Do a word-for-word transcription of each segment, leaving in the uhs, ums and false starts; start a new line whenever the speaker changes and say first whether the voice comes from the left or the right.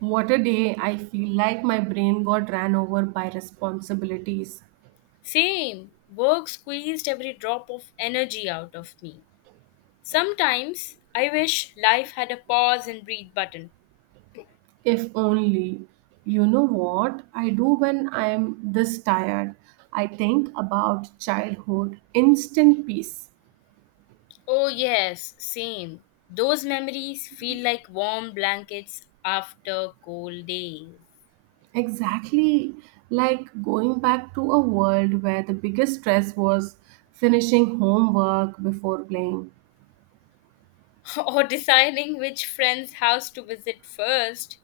right: What a day! I feel like my brain got ran over by responsibilities.
left: Same. Work squeezed every drop of energy out of me. Sometimes I wish life had a pause and breathe button.
right: If only. You know what I do when I'm this tired? I think about childhood, instant peace.
left: Oh, yes, same. Those memories feel like warm blankets after cold days.
right: Exactly like going back to a world where the biggest stress was finishing homework before playing.
left: Or deciding which friend's house to visit first.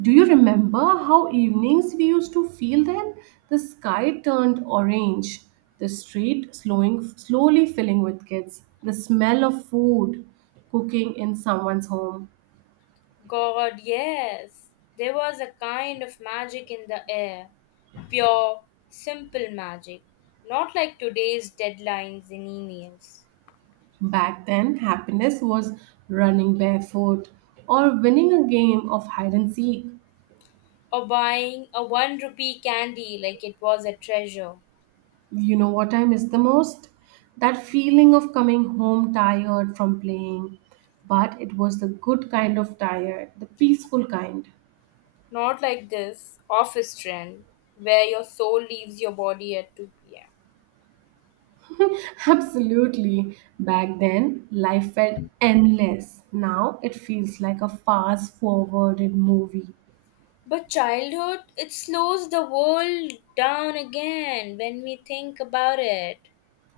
right: Do you remember how evenings we used to feel then? The sky turned orange, the street slowing, slowly filling with kids, the smell of food cooking in someone's home.
left: God, yes. There was a kind of magic in the air. Pure, simple magic. Not like today's deadlines and emails.
right: Back then, happiness was running barefoot or winning a game of hide and seek.
left: Or buying a one rupee candy like it was a treasure.
right: You know what I miss the most? That feeling of coming home tired from playing. But it was the good kind of tired, the peaceful kind.
left: Not like this office trend where your soul leaves your body at two p m.
right: Absolutely. Back then, life felt endless. Now it feels like a fast forwarded movie.
left: But childhood, it slows the world down again when we think about it.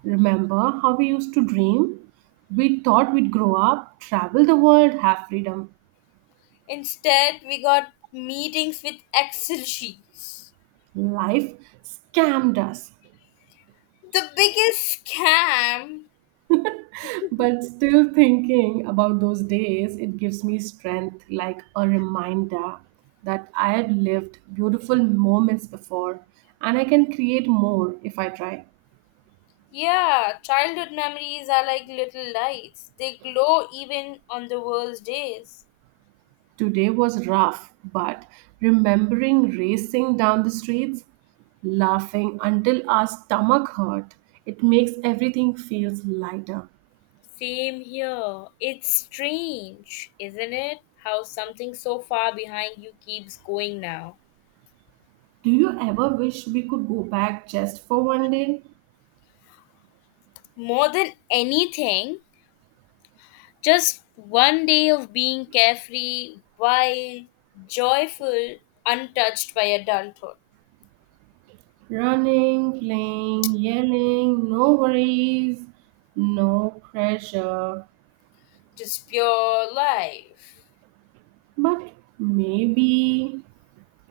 right: Remember how we used to dream? We thought we'd grow up, travel the world, have freedom.
left: Instead, we got meetings with Excel sheets.
right: Life scammed us.
left: The biggest scam.
right: But still thinking about those days, it gives me strength like a reminder that I had lived beautiful moments before and I can create more if I try.
left: Yeah, childhood memories are like little lights. They glow even on the worst days.
right: Today was rough, but remembering racing down the streets, laughing until our stomach hurt, it makes everything feels lighter.
left: Same here. It's strange, isn't it? How something so far behind you keeps going now.
right: Do you ever wish we could go back just for one day?
left: More than anything, just one day of being carefree, wild, joyful, untouched by adulthood.
right: Running, playing, yelling, no worries, no pressure.
left: Just pure life.
right: But maybe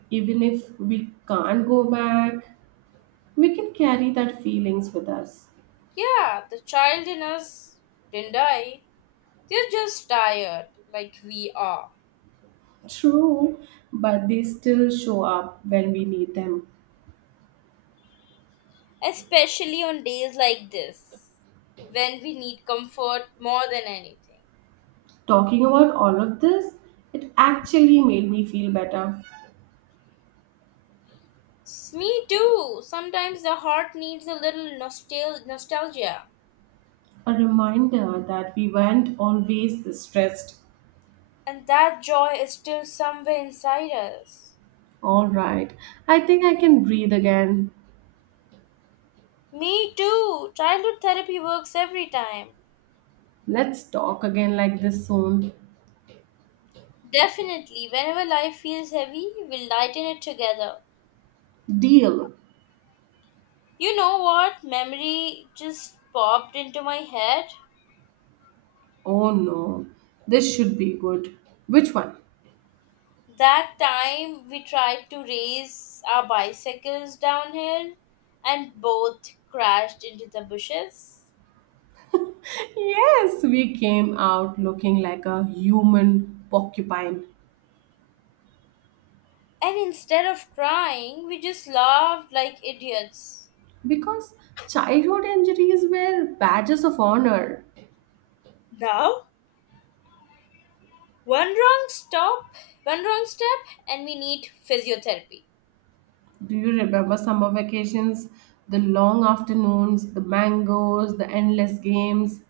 right: even if we can't go back, we can carry that feelings with us.
left: Yeah, the child in us didn't die. They're just tired, like we are.
right: True, but they still show up when we need them.
left: Especially on days like this when we need comfort more than anything.
right: Talking about all of this, it actually made me feel better.
left: Me too. Sometimes the heart needs a little nostal- nostalgia,
right: A reminder that we weren't always this stressed.
left: and that joy is still somewhere inside us.
right: All right, I think I can breathe again.
left: Me too. Childhood therapy works every time.
right: Let's talk again like this soon.
left: Definitely, whenever life feels heavy, we'll lighten it together.
right: Deal.
left: You know what? Memory just popped into my head.
right: Oh no, this should be good. Which one?
left: That time we tried to race our bicycles downhill and both crashed into the bushes.
right: Yes, we came out looking like a human porcupine.
left: And instead of crying, we just laughed like idiots.
right: Because childhood injuries were badges of honor.
left: Now, one wrong stop, one wrong step, and we need physiotherapy.
right: Do you remember summer vacations, the long afternoons, the mangoes, the endless games?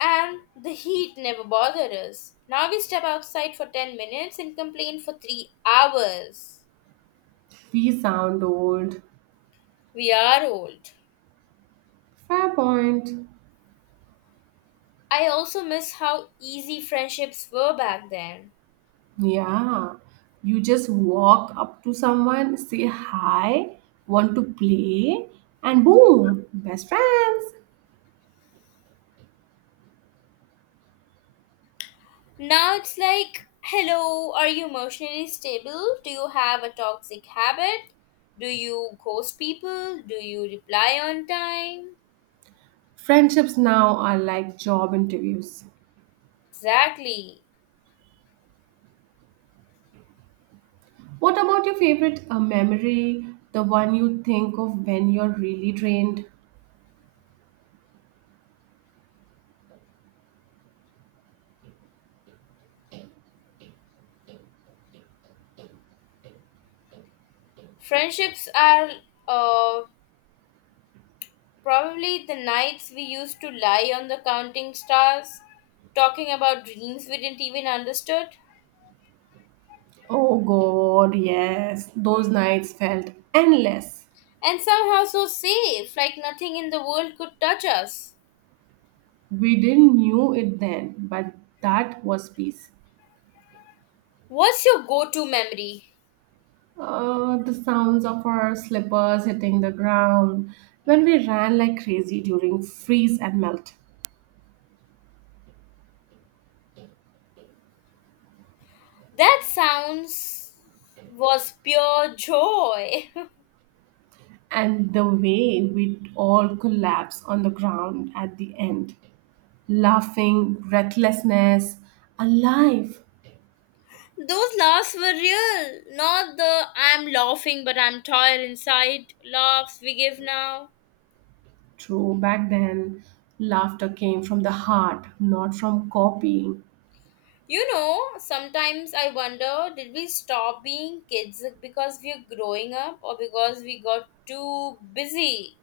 left: And the heat never bothered us. Now we step outside for ten minutes and complain for three hours.
right: We sound old.
left: We are old.
right: Fair point.
left: I also miss how easy friendships were back then.
right: Yeah. You just walk up to someone, say hi, want to play, and boom, best friends.
left: Now it's like, hello, are you emotionally stable? Do you have a toxic habit? Do you ghost people? Do you reply on time?
right: Friendships now are like job interviews.
left: Exactly.
right: What about your favorite uh, memory, the one you think of when you're really drained?
left: Friendships are uh, probably the nights we used to lie on the counting stars, talking about dreams we didn't even understood,
right: Oh God, yes. Those nights felt endless.
left: and somehow so safe, like nothing in the world could touch us.
right: We didn't knew it then, but that was peace.
left: What's your go to memory?
right: Uh, the sounds of our slippers hitting the ground when we ran like crazy during freeze and melt,
left: That sounds was pure joy.
right: and the way we'd all collapse on the ground at the end, laughing, breathlessness, alive.
left: Those laughs were real, not the I'm laughing but I'm tired inside laughs we give now.
right: True, back then, laughter came from the heart, not from copying.
left: You know, sometimes I wonder did we stop being kids because we're growing up or because we got too busy?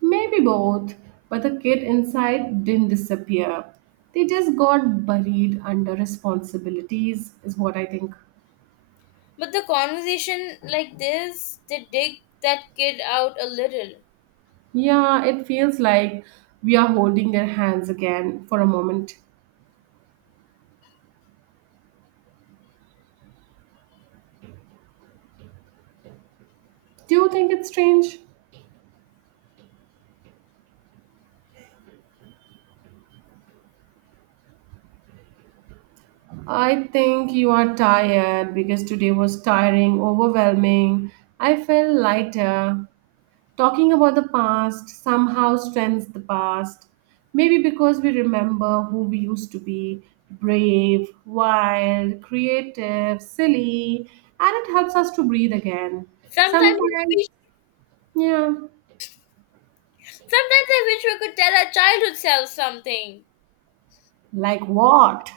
right: Maybe both, but the kid inside didn't disappear. They just got buried under responsibilities, is what I think.
left: But the conversation like this, they dig that kid out a little.
right: Yeah, it feels like we are holding their hands again for a moment. Do you think it's strange? I think you are tired because today was tiring, overwhelming. I feel lighter. Talking about the past somehow strengthens the past. Maybe because we remember who we used to be brave, wild, creative, silly, and it helps us to breathe again.
left: Sometimes I
right: Sometimes,
left: wish,
right: yeah,
left: sometimes I wish we could tell our childhood selves something.
right: like what?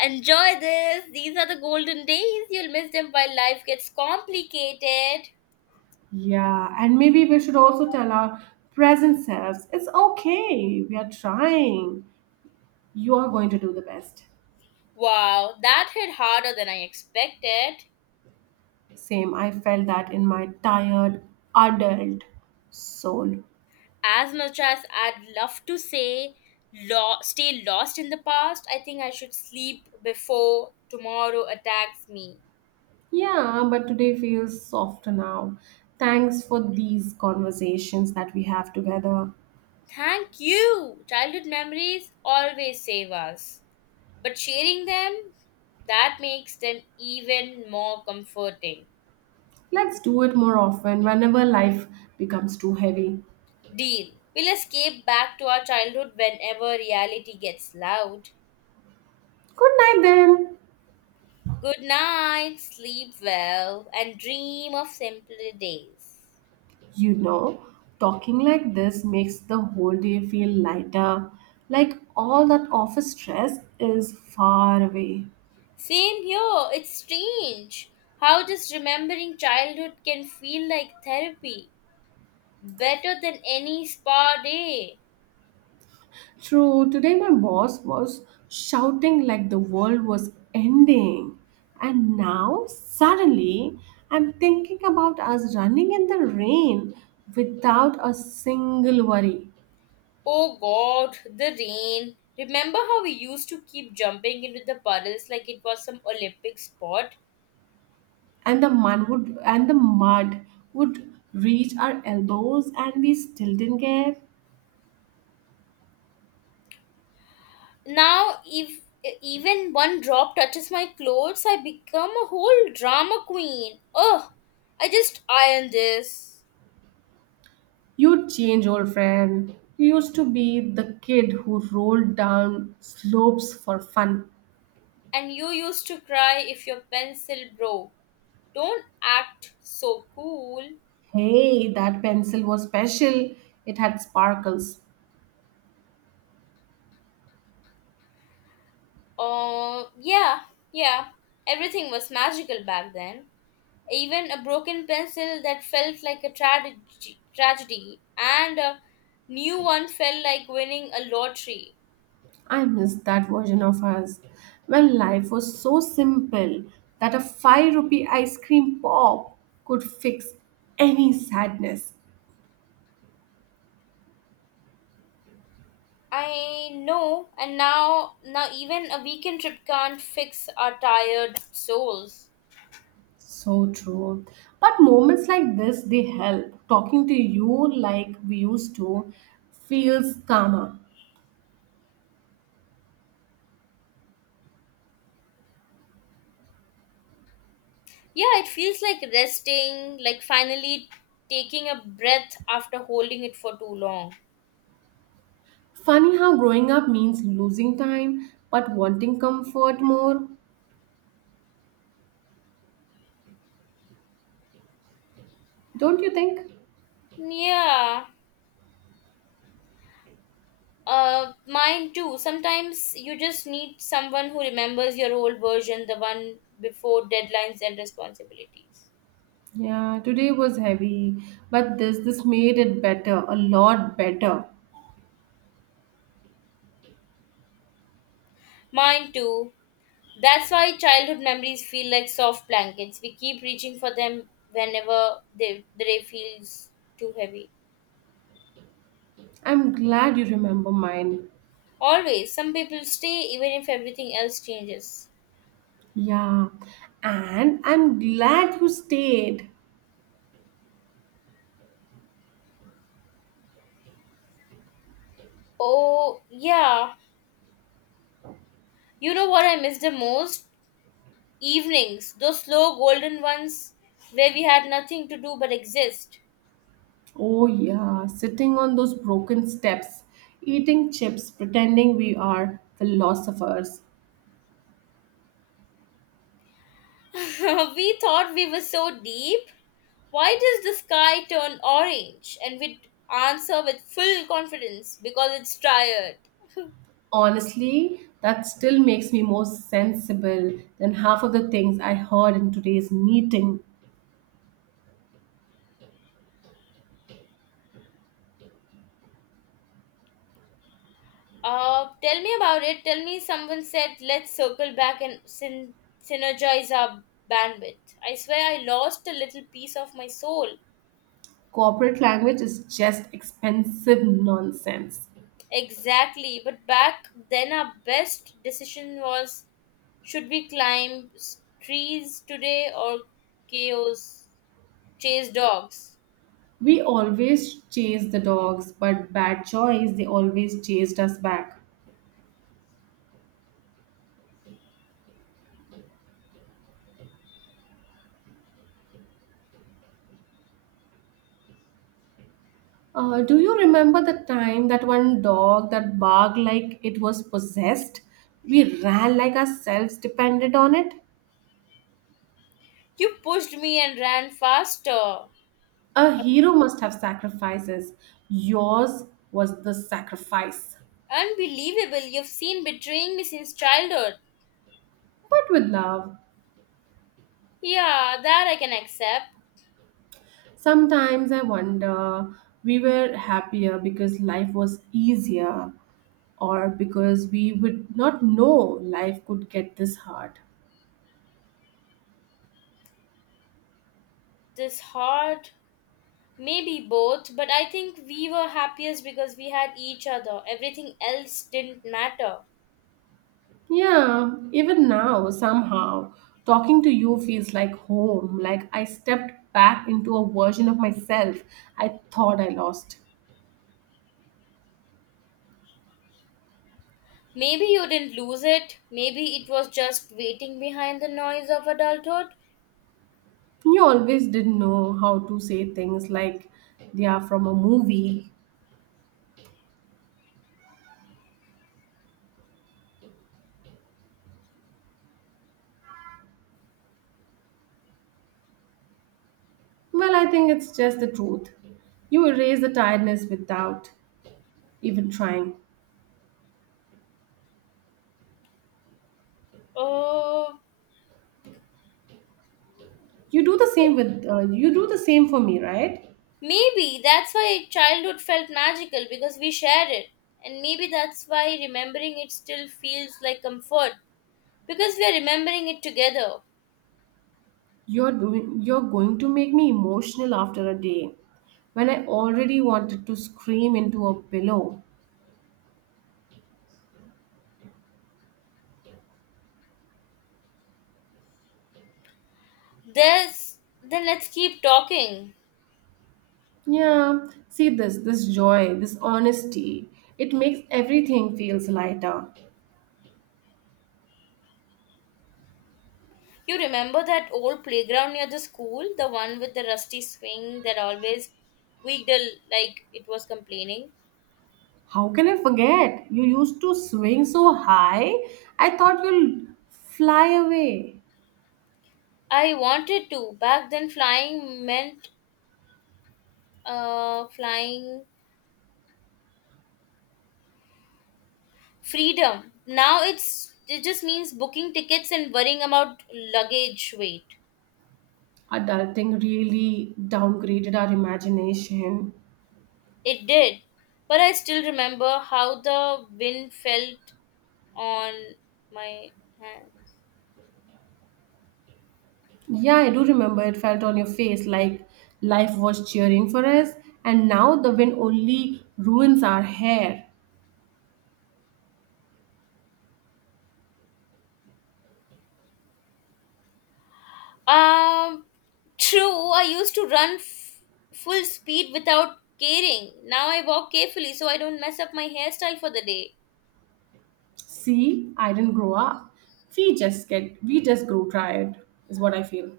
left: Enjoy this. These are the golden days. You'll miss them while life gets complicated.
right: Yeah, and maybe we should also tell our present selves it's okay, we are trying, you are going to do the best.
left: Wow, that hit harder than I expected.
right: Same, I felt that in my tired adult soul.
left: As much as I'd love to say, lo- stay lost in the past, I think I should sleep before tomorrow attacks me.
right: Yeah, but today feels softer now. Thanks for these conversations that we have together.
left: Thank you! Childhood memories always save us. But sharing them, that makes them even more comforting.
right: Let's do it more often whenever life becomes too heavy.
left: Deal. We'll escape back to our childhood whenever reality gets loud.
right: Good night then.
left: Good night, sleep well, and dream of simpler days.
right: You know, talking like this makes the whole day feel lighter, like all that office stress is far away.
left: Same here, it's strange how just remembering childhood can feel like therapy. Better than any spa day.
right: True, today my boss was shouting like the world was ending. And now, suddenly, I'm thinking about us running in the rain without a single worry.
left: Oh god, the rain. Remember how we used to keep jumping into the puddles like it was some Olympic sport?
right: And the mud would and the mud would reach our elbows and we still didn't care.
left: Now, if even one drop touches my clothes, I become a whole drama queen. Ugh, I just iron this.
right: You change, old friend. You used to be the kid who rolled down slopes for fun.
left: And you used to cry if your pencil broke. Don't act so cool.
right: Hey, that pencil was special. It had sparkles.
left: Uh, yeah, yeah. Everything was magical back then. Even a broken pencil that felt like a tragedy, tragedy, and a new one felt like winning a lottery.
right: I miss that version of us when life was so simple that a five rupee ice cream pop could fix any sadness.
left: I know, and now now even a weekend trip can't fix our tired souls.
right: So true. But moments like this, they help. Talking to you like we used to feels calmer.
left: Yeah, it feels like resting, like finally taking a breath after holding it for too long.
right: Funny how growing up means losing time but wanting comfort more, don't you think?
left: Yeah. Uh mine too. Sometimes you just need someone who remembers your old version, the one before deadlines and responsibilities.
right: Yeah, today was heavy, but this this made it better, a lot better.
left: Mine too. That's why childhood memories feel like soft blankets. We keep reaching for them whenever they, the day feels too heavy.
right: I'm glad you remember mine.
left: Always, some people stay even if everything else changes.
right: Yeah. And I'm glad you stayed.
left: Oh, yeah. You know what I miss the most? Evenings. Those slow golden ones where we had nothing to do but exist.
right: Oh yeah, sitting on those broken steps, eating chips, pretending we are philosophers.
left: We thought we were so deep. Why does the sky turn orange? And we'd answer with full confidence because it's tired.
right: Honestly, that still makes me more sensible than half of the things I heard in today's meeting.
left: Uh, tell me about it. Tell me someone said, let's circle back and syn- synergize our bandwidth. I swear I lost a little piece of my soul.
right: Corporate language is just expensive nonsense.
left: Exactly. But back then, our best decision was should we climb s- trees today or chaos, chase dogs?
right: We always chased the dogs, but bad choice, they always chased us back. Uh, do you remember the time that one dog that barked like it was possessed? We ran like ourselves depended on it.
left: You pushed me and ran faster.
right: A hero must have sacrifices. Yours was the sacrifice,
left: Unbelievable. You've seen betraying me since childhood.
right: but with love.
left: Yeah, that I can accept.
right: Sometimes I wonder we were happier because life was easier or because we would not know life could get this hard.
left: This hard. Maybe both, but I think we were happiest because we had each other. Everything else didn't matter.
right: Yeah, even now, somehow, talking to you feels like home, like I stepped back into a version of myself I thought I lost.
left: Maybe you didn't lose it. Maybe it was just waiting behind the noise of adulthood.
right: You always didn't know how to say things like they are from a movie. Well, I think it's just the truth. You erase the tiredness without even trying.
left: Oh,
right: You do the same with uh, you do the same for me, right?
left: maybe that's why childhood felt magical because we shared it. And maybe that's why remembering it still feels like comfort because we are remembering it together.
right: You're doing you're going to make me emotional after a day when I already wanted to scream into a pillow.
left: There's then let's keep talking.
right: Yeah, see this, this joy, this honesty. It makes everything feels lighter.
left: You remember that old playground near the school? The one with the rusty swing that always squeaked a- l- like it was complaining?
right: How can I forget? You used to swing so high, I thought you'll fly away.
left: I wanted to. Back then, flying meant uh, flying freedom. Now it's it just means booking tickets and worrying about luggage weight.
right: Adulting really downgraded our imagination.
left: It did. But I still remember how the wind felt on my hand.
right: Yeah, I do remember it felt on your face like life was cheering for us, and now the wind only ruins our hair.
left: Um, True. I used to run f- full speed without caring. Now I walk carefully so I don't mess up my hairstyle for the day.
right: See, I didn't grow up. We just get, we just grew tired, is what I feel.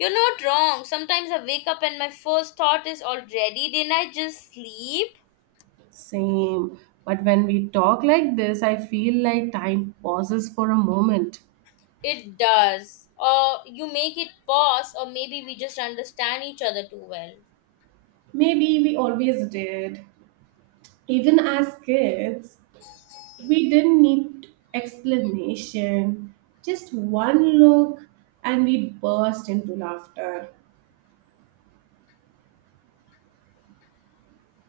left: You're not wrong. Sometimes I wake up and my first thought is already, didn't I just sleep?
right: Same. But when we talk like this, I feel like time pauses for a moment.
left: It does. Or you make it pause, or maybe we just understand each other too well.
right: Maybe we always did. Even as kids, we didn't need explanation, just one look, and we burst into laughter.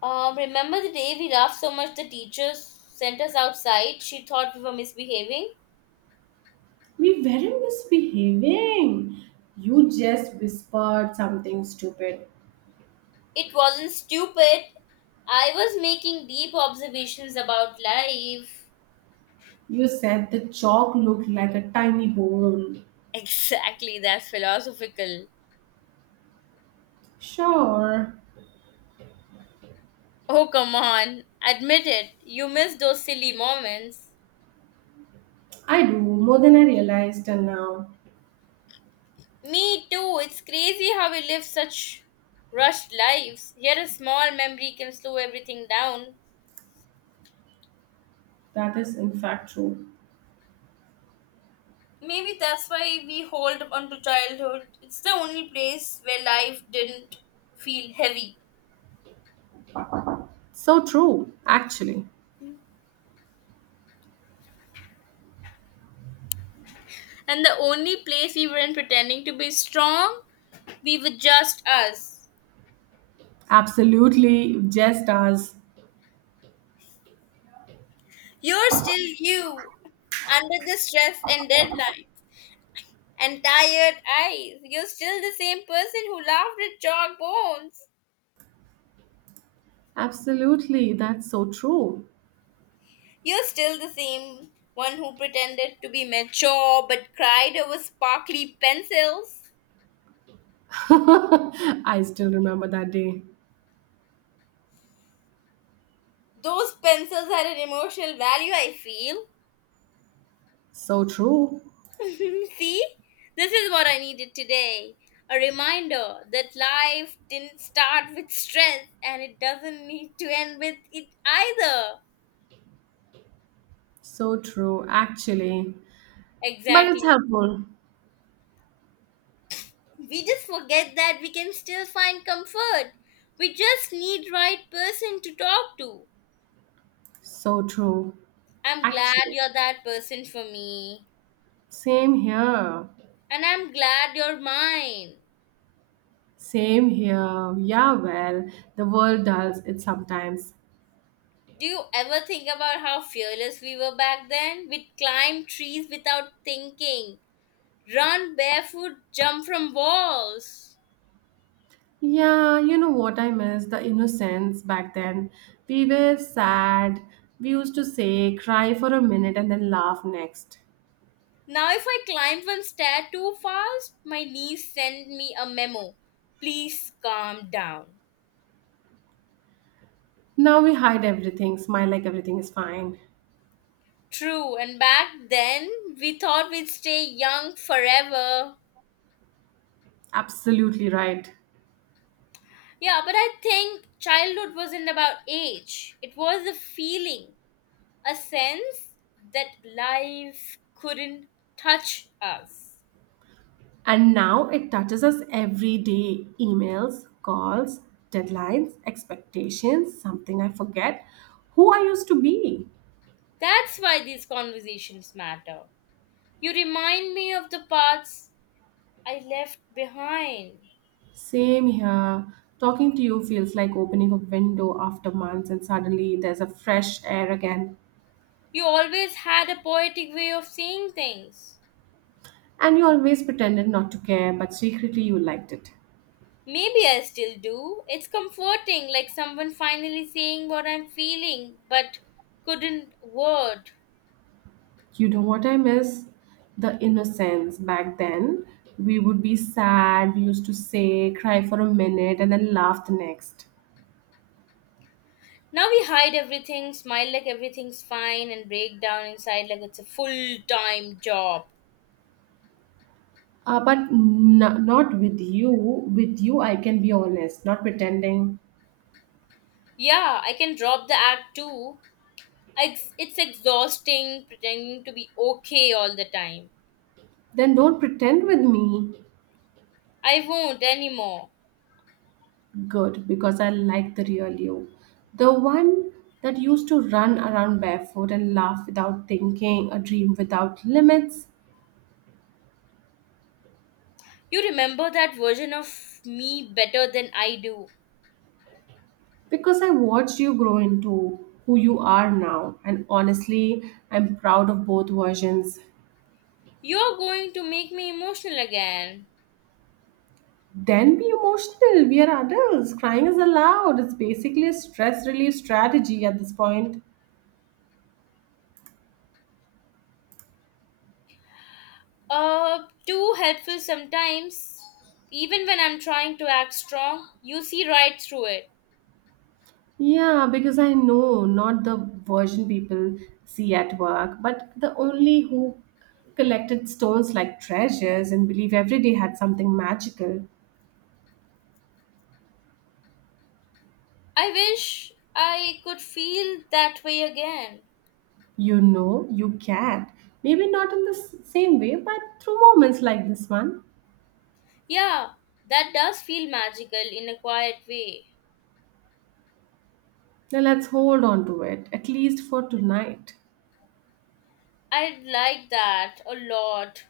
left: Um, remember the day we laughed so much the teacher sent us outside? She thought we were misbehaving.
right: We weren't misbehaving. You just whispered something stupid.
left: It wasn't stupid. I was making deep observations about life.
right: You said the chalk looked like a tiny bone.
left: Exactly, that's philosophical.
right: Sure,
left: Oh, come on. Admit it. You miss those silly moments.
right: I do, more than I realized and now.
left: Me too. It's crazy how we live such rushed lives. Yet a small memory can slow everything down.
right: That is, in fact, true.
left: Maybe that's why we hold on to childhood. It's the only place where life didn't feel heavy.
right: So true, actually.
left: And the only place we weren't pretending to be strong, we were just us.
right: Absolutely, just us.
left: You're still you, under the stress and deadline, and tired eyes. You're still the same person who laughed at chalk bones.
right: Absolutely, that's so true.
left: You're still the same one who pretended to be mature but cried over sparkly pencils.
right: I still remember that day.
left: Those pencils had an emotional value, I feel.
right: So true.
left: See, this is what I needed today, a reminder that life didn't start with stress and it doesn't need to end with it either.
right: So true, actually. But it's
left: Exactly.
right: helpful.
left: We just forget that we can still find comfort. We just need right person to talk to.
right: So true.
left: I'm glad
right: Actually.
left: you're that person for me.
right: Same here.
left: And I'm glad you're mine.
right: Same here. Yeah, well, the world does it sometimes.
left: Do you ever think about how fearless we were back then? We'd climb trees without thinking. Run barefoot, jump from walls.
right: Yeah, you know what I miss? The innocence back then. We were sad. We used to say, cry for a minute and then laugh next.
left: Now, if I climb one stair too fast, my knees send me a memo. Please calm down.
right: Now we hide everything, smile like everything is fine.
left: True, and back then we thought we'd stay young forever.
right: Absolutely right.
left: Yeah, but I think childhood wasn't about age, it was a feeling, a sense that life couldn't touch us.
right: And now it touches us every day emails, calls, deadlines, expectations, something I forget. Who I used to be.
left: That's why these conversations matter. You remind me of the parts I left behind.
right: Same here. Talking to you feels like opening a window after months, and suddenly there's a fresh air again.
left: You always had a poetic way of seeing things.
right: And you always pretended not to care, but secretly you liked it.
left: Maybe I still do. It's comforting, like someone finally saying what I'm feeling but couldn't word.
right: You know what I miss? The innocence back then. We would be sad, we used to say, cry for a minute, and then laugh the next.
left: Now we hide everything, smile like everything's fine, and break down inside like it's a full time job.
right: Uh, but n- not with you. With you, I can be honest, not pretending.
left: Yeah, I can drop the act too. Ex- It's exhausting pretending to be okay all the time.
right: Then don't pretend with me.
left: I won't anymore.
right: Good, because I like the real you. The one that used to run around barefoot and laugh without thinking, a dream without limits.
left: You remember that version of me better than I do.
right: Because I watched you grow into who you are now. And honestly, I'm proud of both versions.
left: You're going to make me emotional again.
right: Then be emotional. We are adults. Crying is allowed. It's basically a stress relief strategy at this point.
left: Uh, Too helpful sometimes. Even when I'm trying to act strong, you see right through it.
right: Yeah, because I know not the version people see at work, but the only who collected stones like treasures and believe every day had something magical.
left: I wish I could feel that way again.
right: You know, you can. Maybe not in the s- same way, but through moments like this one.
left: Yeah, that does feel magical in a quiet way.
right: Now let's hold on to it, at least for tonight.
left: I like that a lot.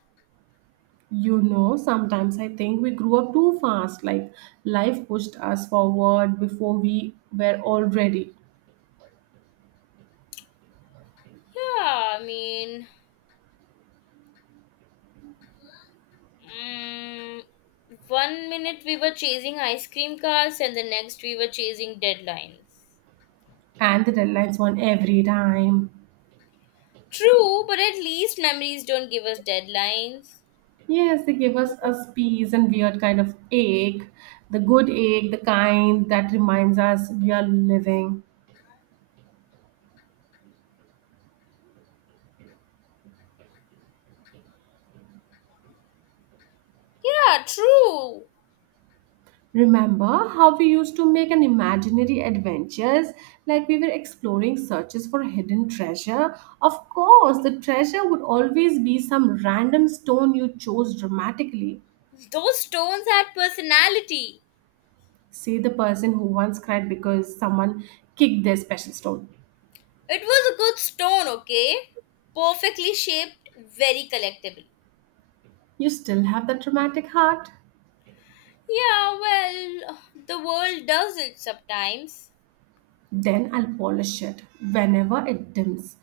right: You know, sometimes I think we grew up too fast, like life pushed us forward before we were all ready.
left: Yeah, I mean, Mm, one minute we were chasing ice cream cars, and the next we were chasing deadlines.
right: And the deadlines won every time.
left: True, but at least memories don't give us deadlines.
right: Yes, they give us a peas and weird kind of ache, the good ache, the kind that reminds us we are living.
left: Yeah, true.
right: Remember how we used to make an imaginary adventures like we were exploring searches for hidden treasure? Of course, the treasure would always be some random stone you chose dramatically.
left: Those stones had personality.
right: Say the person who once cried because someone kicked their special stone.
left: It was a good stone, okay? Perfectly shaped, very collectible.
right: You still have that dramatic heart?
left: Yeah, well, the world does it sometimes.
right: Then I'll polish it whenever it dims.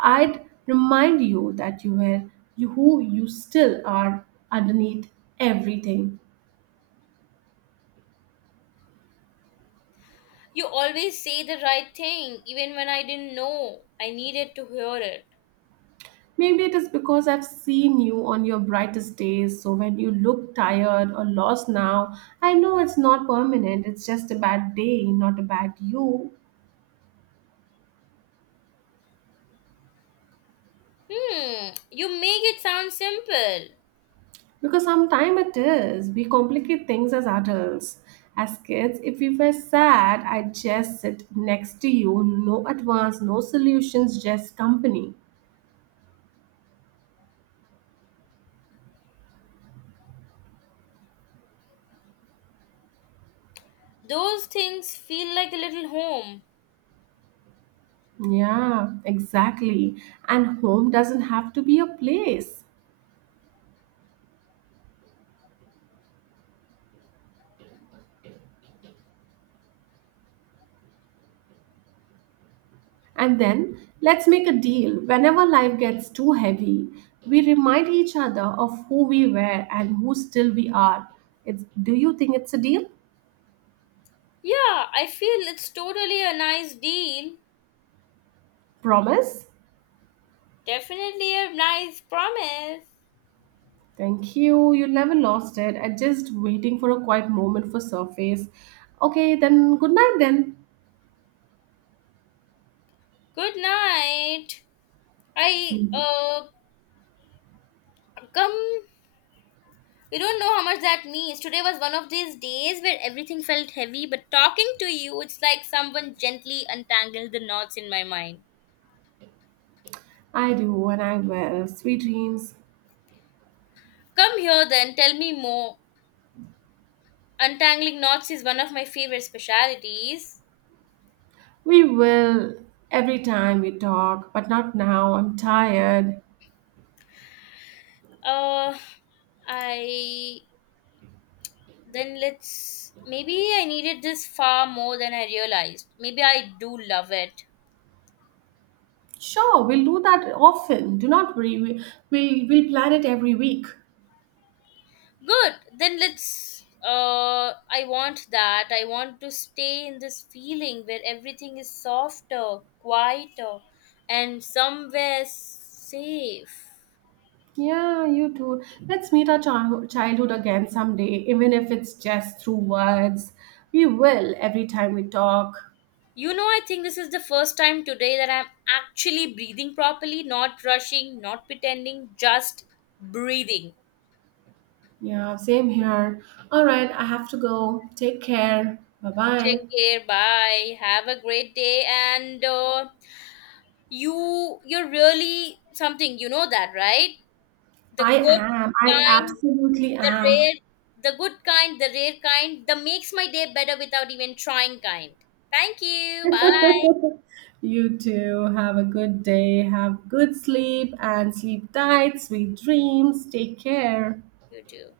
right: I'd remind you that you were you who you still are underneath everything.
left: You always say the right thing, even when I didn't know. I needed to hear it.
right: Maybe it is because I've seen you on your brightest days, so when you look tired or lost now, I know it's not permanent, it's just a bad day, not a bad you.
left: Hmm, you make it sound simple.
right: Because sometimes it is. We complicate things as adults. As kids, if we were sad, I'd just sit next to you. No advance, no solutions, just company.
left: Those things feel like a little home.
right: Yeah, exactly. And home doesn't have to be a place. And then let's make a deal. Whenever life gets too heavy, we remind each other of who we were and who still we are. It's, do you think it's a deal?
left: Yeah, I feel it's totally a nice deal.
right: Promise?
left: Definitely a nice promise.
right: Thank you. You never lost it. I just waiting for a quiet moment for surface. Okay, then good night then.
left: Good night. I,
right: See,
left: uh, Come. You don't know how much that means. Today was one of these days where everything felt heavy, but talking to you, it's like someone gently untangled the knots in my mind.
right: I do and I will. Sweet dreams.
left: Come here then, tell me more. Untangling knots is one of my favorite specialities.
right: We will every time we talk, but not now. I'm tired.
left: Uh, I then let's maybe I needed this far more than I realized. Maybe I do love it.
right: Sure, we'll do that often. Do not worry. We, we, we'll plan it every week.
left: Good. Then let's uh I want that. I want to stay in this feeling where everything is softer, quieter, and somewhere safe.
right: Yeah, you too. Let's meet our childhood childhood again someday, even if it's just through words. We will every time we talk.
left: You know, I think this is the first time today that I'm actually breathing properly, not rushing, not pretending, just breathing.
right: Yeah, same here. All right, I have to go. Take care. Bye bye.
left: Take care. Bye. Have a great day. And uh, you, you're really something. You know that, right? The
right: I
left: good
right: am. I
left: kind,
right: absolutely
left: the
right: am.
left: rare, the good kind, the rare kind, the makes my day better without even trying kind. Thank you. Bye.
right: You too. Have a good day. Have good sleep and sleep tight. Sweet dreams. Take care.
left: You too.